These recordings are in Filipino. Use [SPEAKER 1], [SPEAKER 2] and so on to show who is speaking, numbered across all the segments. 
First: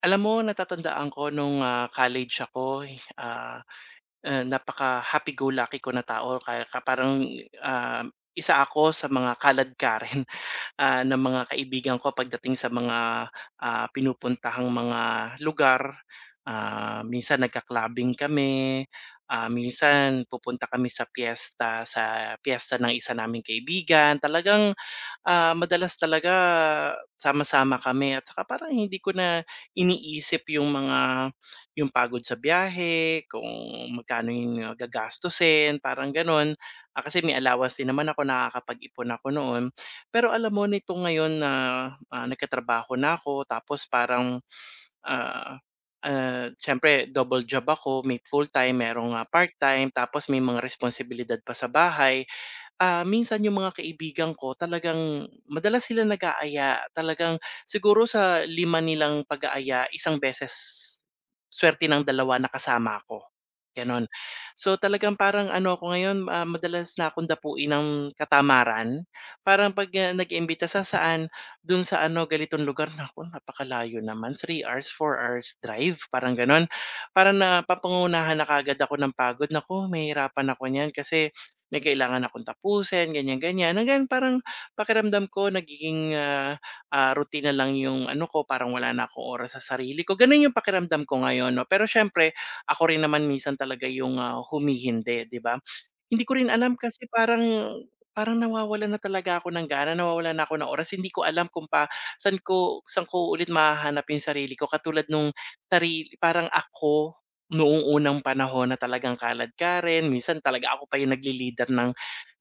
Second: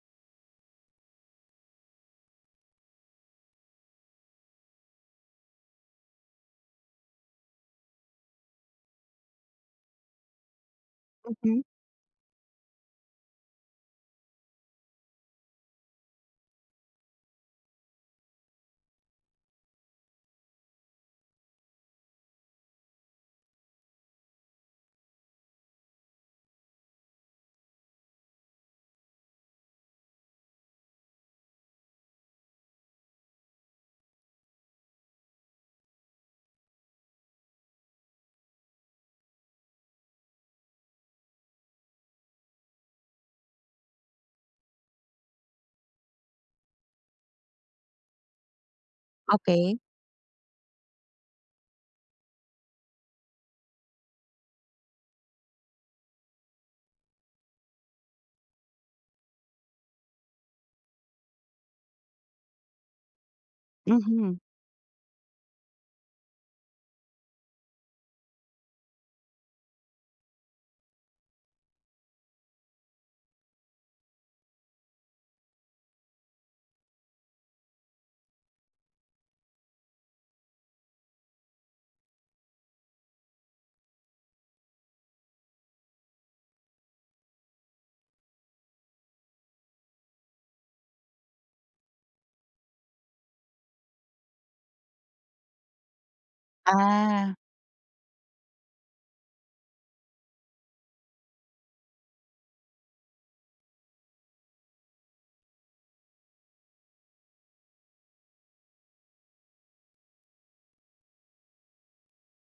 [SPEAKER 1] Alam mo natatandaan ko nung, college ako, ah, napaka happy-go-lucky ko na tao kaya ka parang, ah, isa ako sa mga kaladkarin, ng mga
[SPEAKER 2] Hmm,
[SPEAKER 1] kaibigan ko pagdating sa mga, pinupuntahang mga lugar. Minsan nagka-clubbing kami, minsan pupunta kami sa piyesta ng isa naming kaibigan. Madalas talaga sama-sama kami at saka parang hindi ko na iniisip yung pagod sa biyahe, kung magkano yung gagastusin, parang gano'n. Kasi may allowance din naman ako, nakakapag-ipon ako noon. Pero alam mo nito ngayon na, nagkatrabaho na ako tapos parang, ah, siyempre double job ako, may full-time, merong,
[SPEAKER 2] okey.
[SPEAKER 1] part-time, tapos may mga responsibilidad pa sa bahay. Minsan yung mga kaibigan ko talagang madalas sila nag-aaya. Talagang siguro sa 5 nilang pag-aaya, isang beses suwerte ng dalawa nakasama ako, gano'n.
[SPEAKER 2] Mhm.
[SPEAKER 1] So, talagang parang ano ako ngayon, madalas na akong dapuin ng katamaran. Parang 'pag, nag-iimbita sa saan, dun sa ano, ganitong lugar, naku, napakalayo naman, 3 hours, 4 hours drive, parang gano'n. Parang napapangunahan na kaagad ako ng pagod, naku, mahihirapan ako niyan kasi may kailangan akong tapusin, ganyan-ganyan. Hanggang parang pakiramdam ko nagiging, routine na lang yung ano ko, parang wala na akong oras sa sarili ko. Gano'n yung pakiramdam ko ngayon 'no. Pero siyempre ako rin naman minsan talaga yung, humihindi, 'di ba? Hindi ko rin alam kasi
[SPEAKER 2] Ah,
[SPEAKER 1] parang parang nawawalan na talaga ako ng gana, nawawalan na ako ng oras. Hindi ko alam kung pa saan ko ulit mahahanap yung sarili ko katulad nung sarili parang ako noong unang panahon na talagang kalad ka rin, minsan talaga ako pa yung nagle-leader ng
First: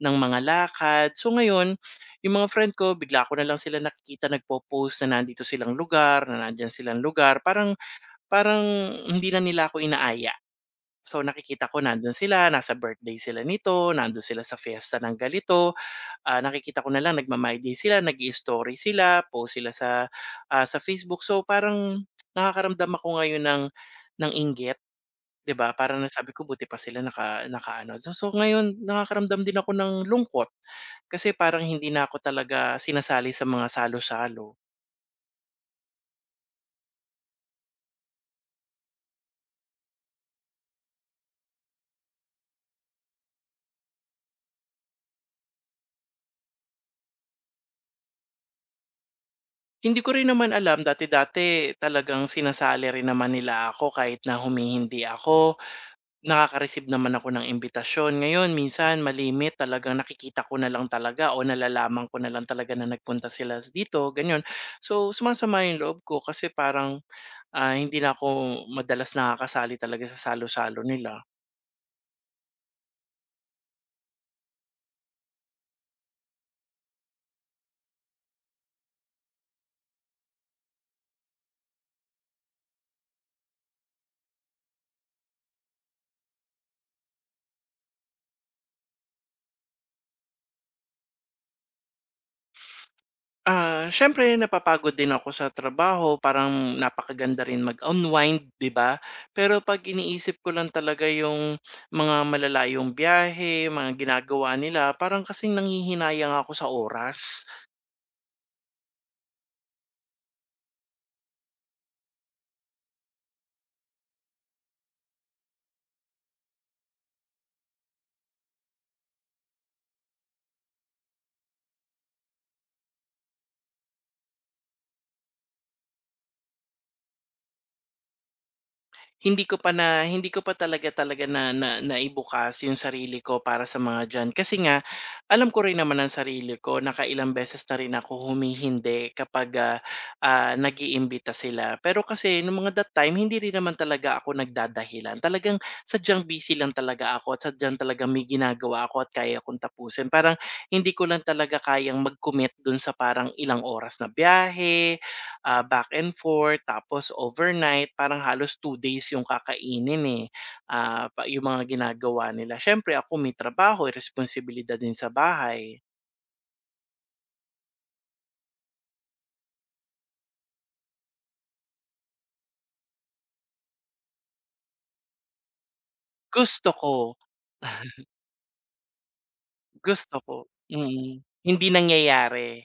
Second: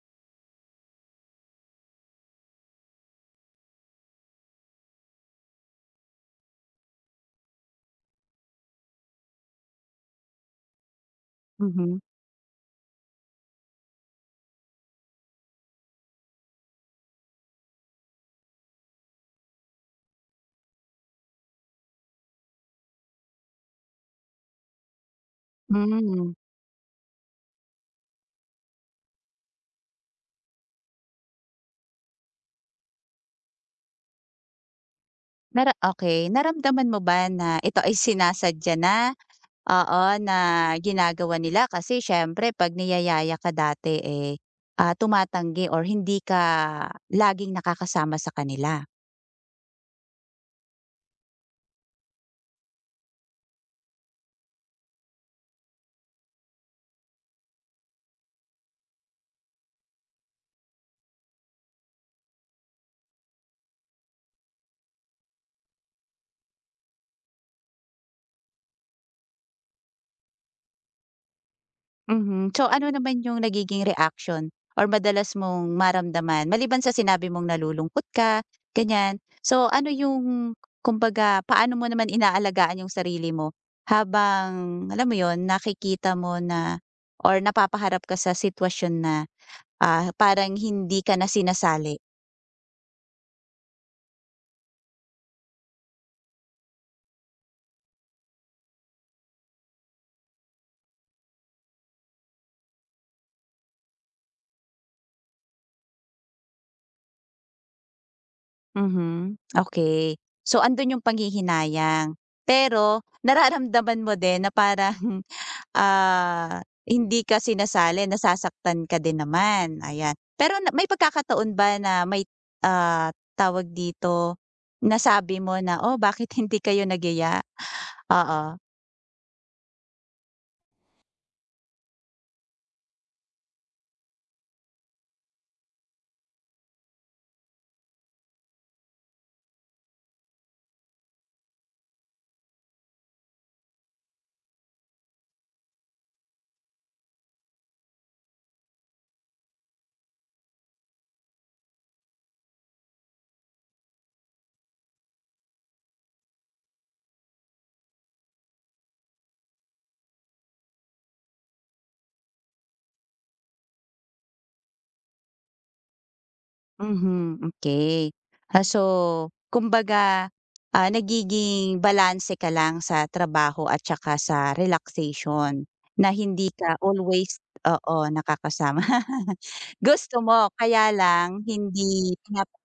[SPEAKER 1] mga lakad. So ngayon, yung mga friend ko bigla ko na lang sila nakikita nagpo-post na nandito silang lugar, na nandiyan silang lugar, parang parang hindi na nila ako inaaya. So, nakikita ko
[SPEAKER 2] Mhm.
[SPEAKER 1] nandun sila, nasa birthday sila nito, nandun sila sa fiesta ng ganito, nakikita ko na lang nagma-my day sila, nag story sila, post sila sa, sa Facebook. So, parang nakakaramdam ako ngayon ng inggit, 'di ba? Parang
[SPEAKER 2] Hmm.
[SPEAKER 1] nasabi ko buti pa sila nakaano. So ngayon nakakaramdam din ako ng lungkot kasi parang hindi na ako talaga sinasali sa mga salo-salo.
[SPEAKER 2] Nara okey. Naramdaman mo ba na ito ay sinasadya na, oo, na ginagawa nila kasi siyempre 'pag niyayaya ka dati, eh, tumatanggi or hindi ka laging nakakasama sa kanila?
[SPEAKER 1] Hindi ko rin naman alam, dati-dati talagang sinasali rin naman nila ako kahit na humihindi ako. Nakaka-receive naman ako ng imbitasyon. Ngayon minsan malimit talagang nakikita ko na lang talaga o nalalaman ko na lang talaga na nagpunta sila dito, ganyan. So, sumasama yung loob ko kasi parang, hindi na ako madalas nakakasali talaga sa salo-salo nila.
[SPEAKER 2] Mhm. So ano naman yung nagiging reaction or madalas mong maramdaman maliban sa sinabi mong nalulungkot ka, ganyan. So ano yung kumbaga paano mo naman inaalagaan yung sarili mo habang alam mo yon nakikita mo na or napapaharap ka sa sitwasyon na, parang hindi ka na sinasali?
[SPEAKER 1] Siyempre napapagod din ako sa trabaho, parang napakaganda rin mag-unwind, 'di ba? Pero 'pag iniisip ko lang talaga yung mga malalayong biyahe, mga ginagawa nila, parang kasing nanghihinayang ako sa oras.
[SPEAKER 2] Mhm, okay. So, andun yung panghihinayang, pero nararamdaman mo din na parang, hindi ka sinasali, nasasaktan ka din naman, ayan. Pero na may pagkakataon ba na may, tawag dito, nasabi mo na, "Oh, bakit hindi kayo nagyaya?" Oo.
[SPEAKER 1] Hindi ko pa talaga talaga na na naibukas yung sarili ko para sa mga diyan. Kasi nga alam ko rin naman ang sarili ko, nakailang beses na rin ako humihindi kapag, nag-iimbita sila. Pero kasi nung mga that time hindi rin naman talaga ako nagdadahilan. Talagang sadyang busy lang talaga ako at sadyang talaga may ginagawa ako at kaya kong tapusin. Parang hindi ko lang talaga kayang mag-commit dun sa parang ilang oras na biyahe, back and forth tapos overnight parang halos 2 days yung kakainin, eh, pa yung mga ginagawa nila. Siyempre ako may trabaho, may responsibilidad din sa bahay.
[SPEAKER 2] Mhm, okay. So kumbaga, nagiging balanse ka lang sa trabaho at saka sa relaxation na hindi
[SPEAKER 1] Gusto
[SPEAKER 2] ka
[SPEAKER 1] ko,
[SPEAKER 2] always, oo, nakakasama.
[SPEAKER 1] gusto
[SPEAKER 2] Gusto
[SPEAKER 1] ko,
[SPEAKER 2] mo kaya lang
[SPEAKER 1] hindi
[SPEAKER 2] hindi
[SPEAKER 1] nangyayari,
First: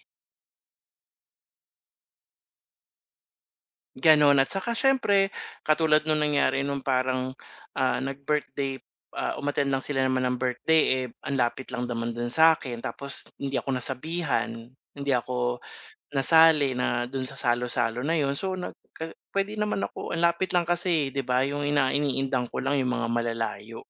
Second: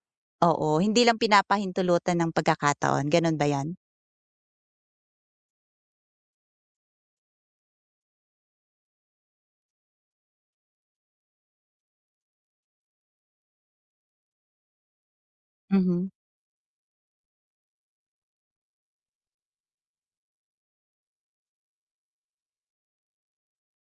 [SPEAKER 2] oo, hindi lang pinapahintulutan ng pagkakataon, gano'n ba 'yon?
[SPEAKER 1] gano'n. At saka siyempre katulad nung nangyari nung parang, nag-birthday, umattend lang sila naman ng birthday, eh, ang lapit lang naman dun sa'kin tapos hindi ako nasabihan, hindi ako
[SPEAKER 2] Mhm.
[SPEAKER 1] nasali na dun sa salo-salo na yun so nag ka puwede naman ako ang lapit lang kasi, 'di ba, yung iniindang ko lang yung mga malalayo.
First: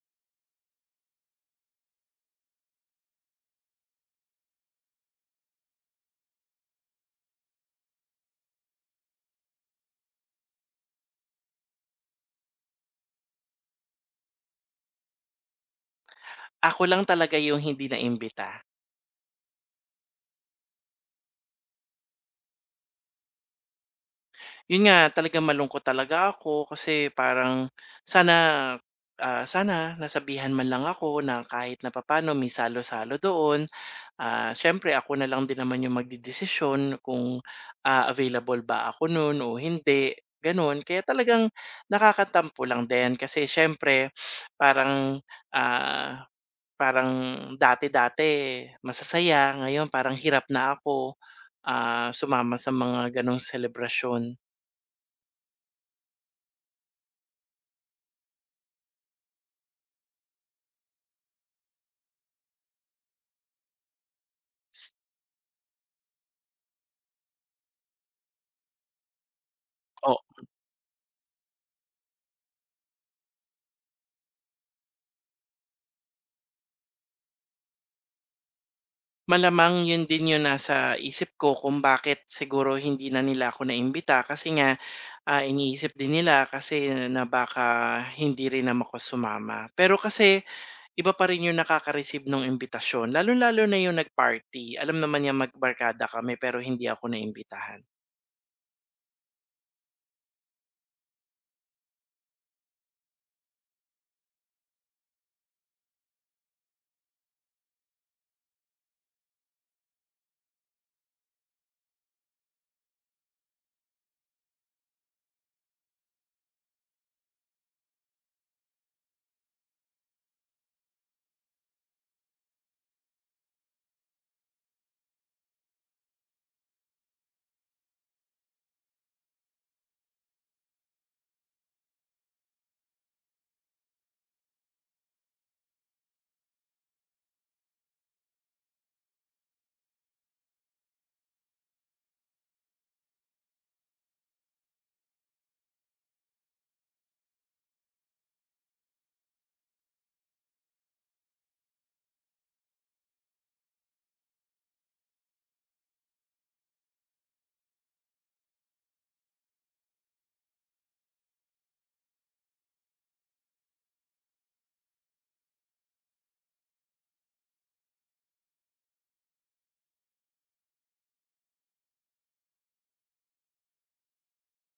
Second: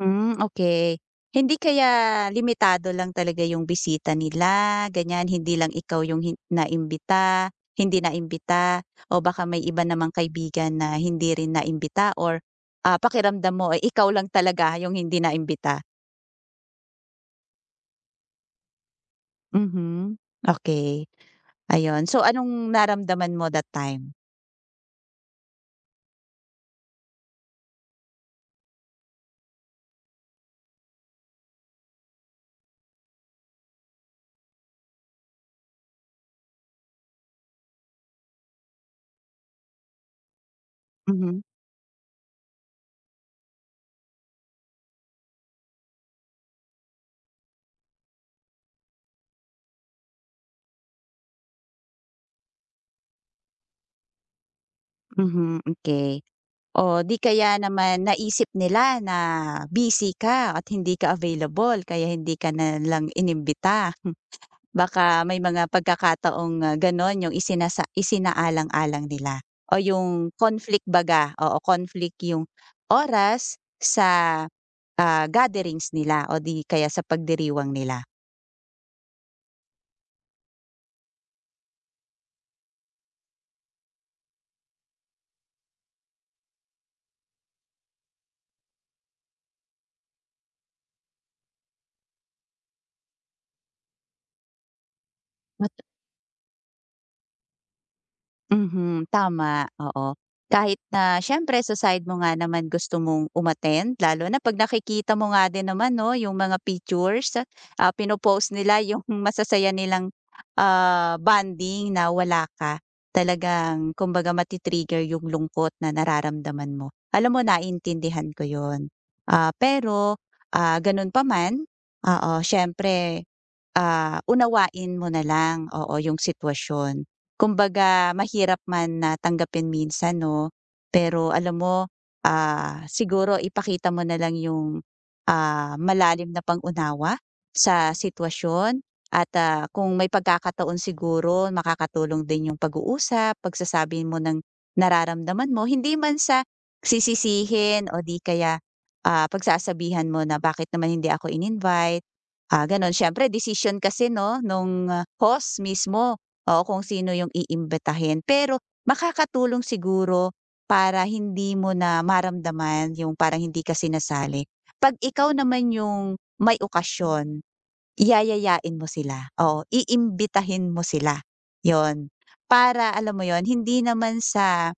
[SPEAKER 2] Hmm, okay. Hindi kaya limitado lang talaga yung bisita nila, ganyan, hindi lang ikaw yung hindi naimbita o baka may iba namang kaibigan na hindi rin naimbita or, pakiramdam mo ay ikaw lang talaga yung hindi naimbita?
[SPEAKER 1] Ako lang talaga yung hindi naimbita.
[SPEAKER 2] Mhm, okay. Ayun. So, anong naramdaman mo that time?
[SPEAKER 1] Yun nga talaga malungkot talaga ako kasi parang sana, sana nasabihan man lang ako na kahit na papano may salo-salo doon. Siyempre ako na lang din naman yung magdedesisyon kung, available ba ako nun o hindi, gano'n. Kaya
[SPEAKER 2] Mhm,
[SPEAKER 1] talagang nakakatampo lang din kasi siyempre parang, ah, parang dati-dati masasaya, ngayon parang hirap na ako, sumama sa mga gano'ng
[SPEAKER 2] mhm, okay. O, 'di kaya naman naisip nila na busy ka at hindi ka available kaya hindi ka na lang inimbita?
[SPEAKER 1] selebrasyon.
[SPEAKER 2] Baka may mga pagkakataong, gano'n yung isinaalang-alang nila o yung conflict baga, o conflict yung oras sa, gatherings nila o di kaya sa pagdiriwang nila.
[SPEAKER 1] Malamang yun din yung nasa isip ko kung bakit siguro hindi na nila ako naimbita kasi nga, iniisip din nila kasi na baka hindi rin naman ako sumama. Pero kasi iba pa rin yung nakaka-receive ng imbitasyon, lalo lalo na yung nag-party. Alam naman niyang magbarkada kami pero hindi ako naimbitahan.
[SPEAKER 2] Mhm, tama, oo. Kahit na siyempre sa side mo nga naman gusto mong umattend lalo na 'pag nakikita mo nga din naman 'no, yung mga pictures, pinopost nila yung masasaya nilang, bonding na wala ka. Talagang kumbaga mati-trigger yung lungkot na nararamdaman mo. Alam mo, naiintindihan ko yun. Pero, ganun pa man, oo, siyempre. Unawain mo na lang, oo, yung sitwasyon. Kumbaga mahirap man na tanggapin minsan 'no, pero alam mo, siguro ipakita mo na lang yung, malalim na pangunawa sa sitwasyon at, kung may pagkakataon siguro makakatulong din yung pag-uusap, pagsasabi mo ng nararamdaman mo, hindi man sa sisisihin o di kaya, pagsasabihan mo na, "Bakit naman hindi ako in-invite?" Gano'n. Siyempre decision kasi 'no, nung, host mismo, o kung sino yung iimbitahin. Pero makakatulong siguro para hindi mo na maramdaman yung parang hindi ka sinasali, 'pag ikaw naman yung may okasyon, yayayain mo sila, oo, iimbitahin mo sila, 'yon. Para alam mo 'yon, hindi naman sa,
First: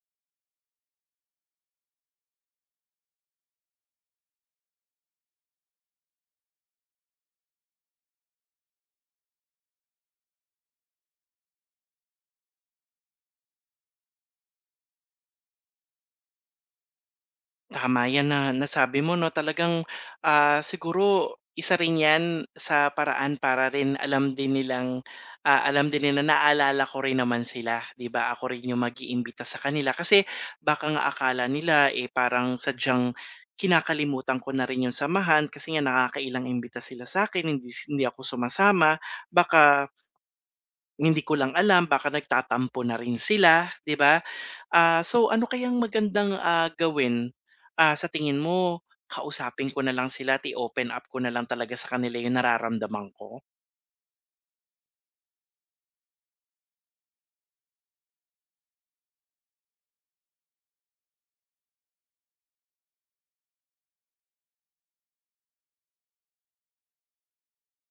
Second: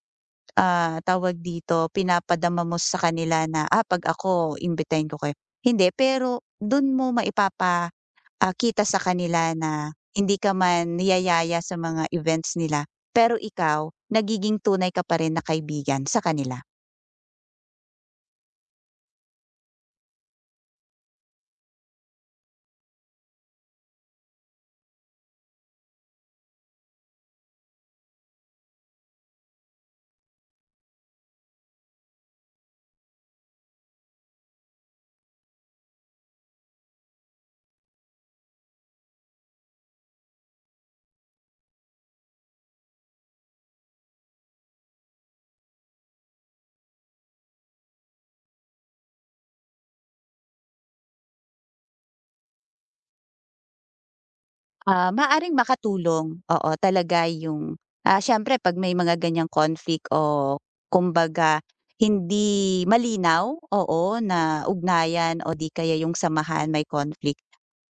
[SPEAKER 2] tawag dito, pinapadama mo sa kanila na, "Ah, 'pag ako imbitahin ko kayo." Hindi, pero dun mo maipapa kita sa kanila na hindi ka man niyayaya sa mga events nila, pero ikaw nagiging tunay ka pa rin na kaibigan sa kanila.
[SPEAKER 1] Tama yan na nasabi mo 'no, talagang, siguro isa rin 'yan sa paraan para rin alam din nila naalala ko rin naman sila, 'di ba? Ako rin yung mag-iimbita sa kanila kasi baka nga akala nila, eh, parang sadyang kinakalimutan ko na rin yung samahan kasi nga nakakailang imbita sila sa akin hindi hindi ako sumasama. Baka hindi ko lang alam, baka nagtatampo na rin sila, 'di ba? So ano kayang magandang, gawin, sa tingin mo? Kausapin ko na lang sila open up ko na lang talaga sa kanila yung nararamdaman ko?
[SPEAKER 2] Maaaring makatulong, oo, talaga yung, siyempre 'pag may mga ganiyang conflict o kumbaga hindi malinaw, oo, na ugnayan o di kaya yung samahan may conflict.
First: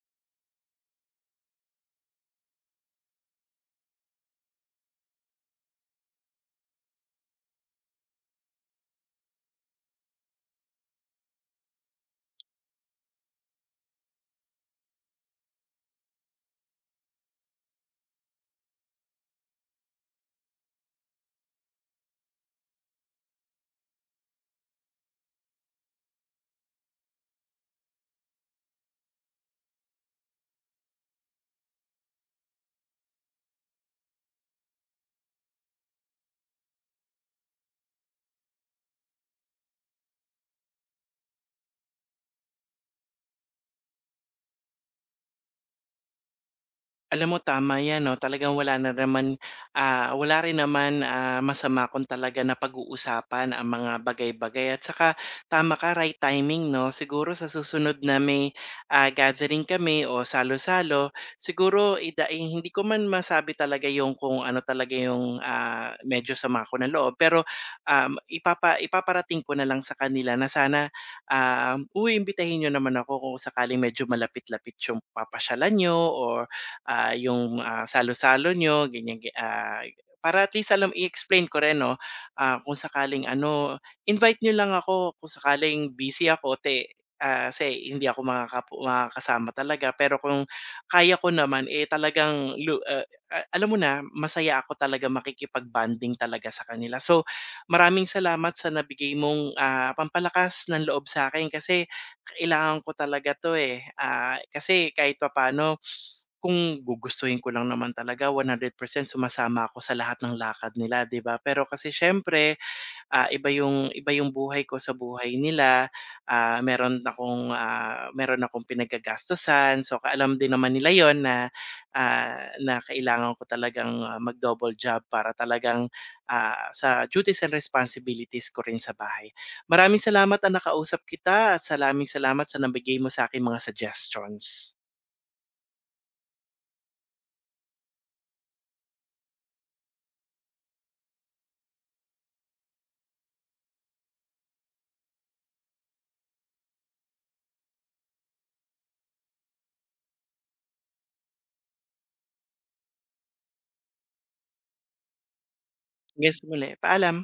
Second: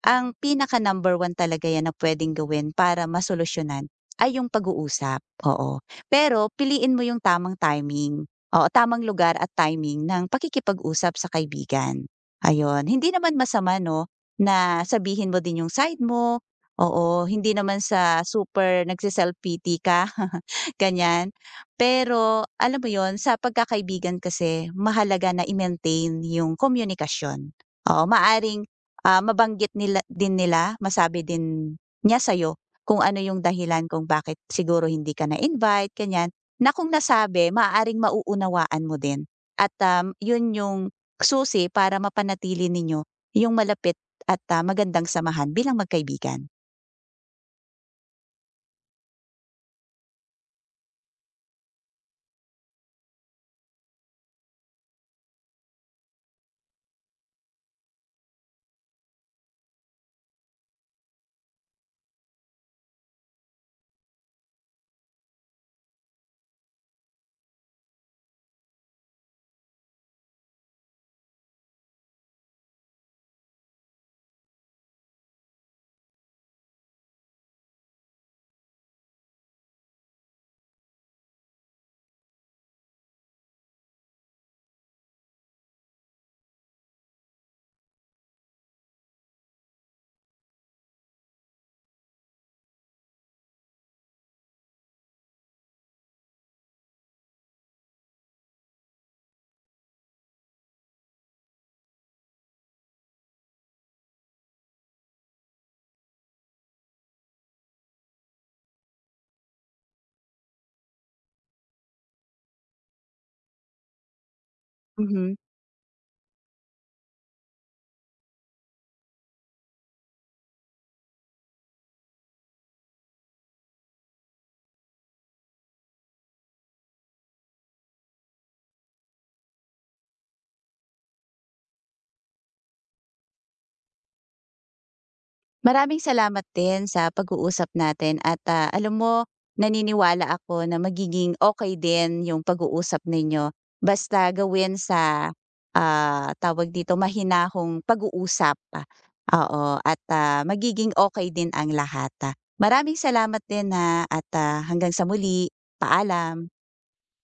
[SPEAKER 2] Ang pinaka number one talaga 'yan na puwedeng gawin para masolusyonan ay yung pag-uusap, oo. Pero piliin mo yung tamang timing, oo, tamang lugar at timing ng pakikipag-usap sa kaibigan, ayun. Hindi naman masama 'no, na sabihin mo din yung side mo, oo, hindi naman sa super nagse pity ka. Ganyan. Pero alam mo yon, sa pagkakaibigan kasi mahalaga na i-maintain yung komunikasyon. Oo, maaring mabanggit nila, din nila, masabi din niya sa'yo kung ano yung dahilan kung bakit siguro hindi ka na-invite, ganyan, na kung nasabi maaaring mauunawaan mo din at, 'yun yung susi para mapanatili ninyo yung malapit at, magandang samahan bilang magkaibigan.
[SPEAKER 1] Alam mo tama 'yan 'no, talagang wala rin naman, masama kung talaga napag-uusapan ang mga bagay-bagay at saka tama ka, right timing 'no. Siguro sa susunod na may, gathering kami o salo-salo, siguro eh, hindi ko man masabi talaga yung kung ano talaga yung, medyo sama ko ng loob pero, ipaparating ko na lang sa kanila na sana, "Uy, imbitahin niyo naman ako kung sakaling medyo malapit-lapit yung papasyalan niyo or yung, salo-salo nyo, ganyan, para at least alam i-explain ko rin 'no, kung sakaling ano, invite nyo lang ako kung sakaling busy ako kasi hindi ako makakasama talaga. Pero kung kaya ko naman, eh, talagang alam mo na, masaya ako talaga makikipag-bonding talaga sa kanila. So, maraming salamat sa nabigay mong, pampalakas ng loob sa akin, kasi kailangan ko talaga 'to, eh. Kasi kahit pa papaano kung gugustuhin ko lang naman talaga 100% sumasama ako sa lahat ng lakad nila, 'di ba? Pero kasi siyempre, iba yung buhay ko sa buhay
[SPEAKER 2] Mhm.
[SPEAKER 1] nila. Meron akong pinagagastusan. So, alam din naman nila 'yon na, ah, na kailangan ko talagang, mag-double job para talagang, sa duties and responsibilities ko rin sa bahay. Maraming salamat na nakausap kita at maraming salamat sa nabigay mo sa akin mga suggestions.
[SPEAKER 2] Maraming salamat din sa pag-uusap natin at, alam mo, naniniwala ako na magiging okay din yung pag-uusap ninyo. Basta gawin sa, tawag dito, mahinahong pag-uusap, oo, at, magiging okay din ang lahat. Maraming salamat din, na at, hanggang sa muli.
[SPEAKER 1] Hanggang sa
[SPEAKER 2] Paalam.
[SPEAKER 1] muli, paalam.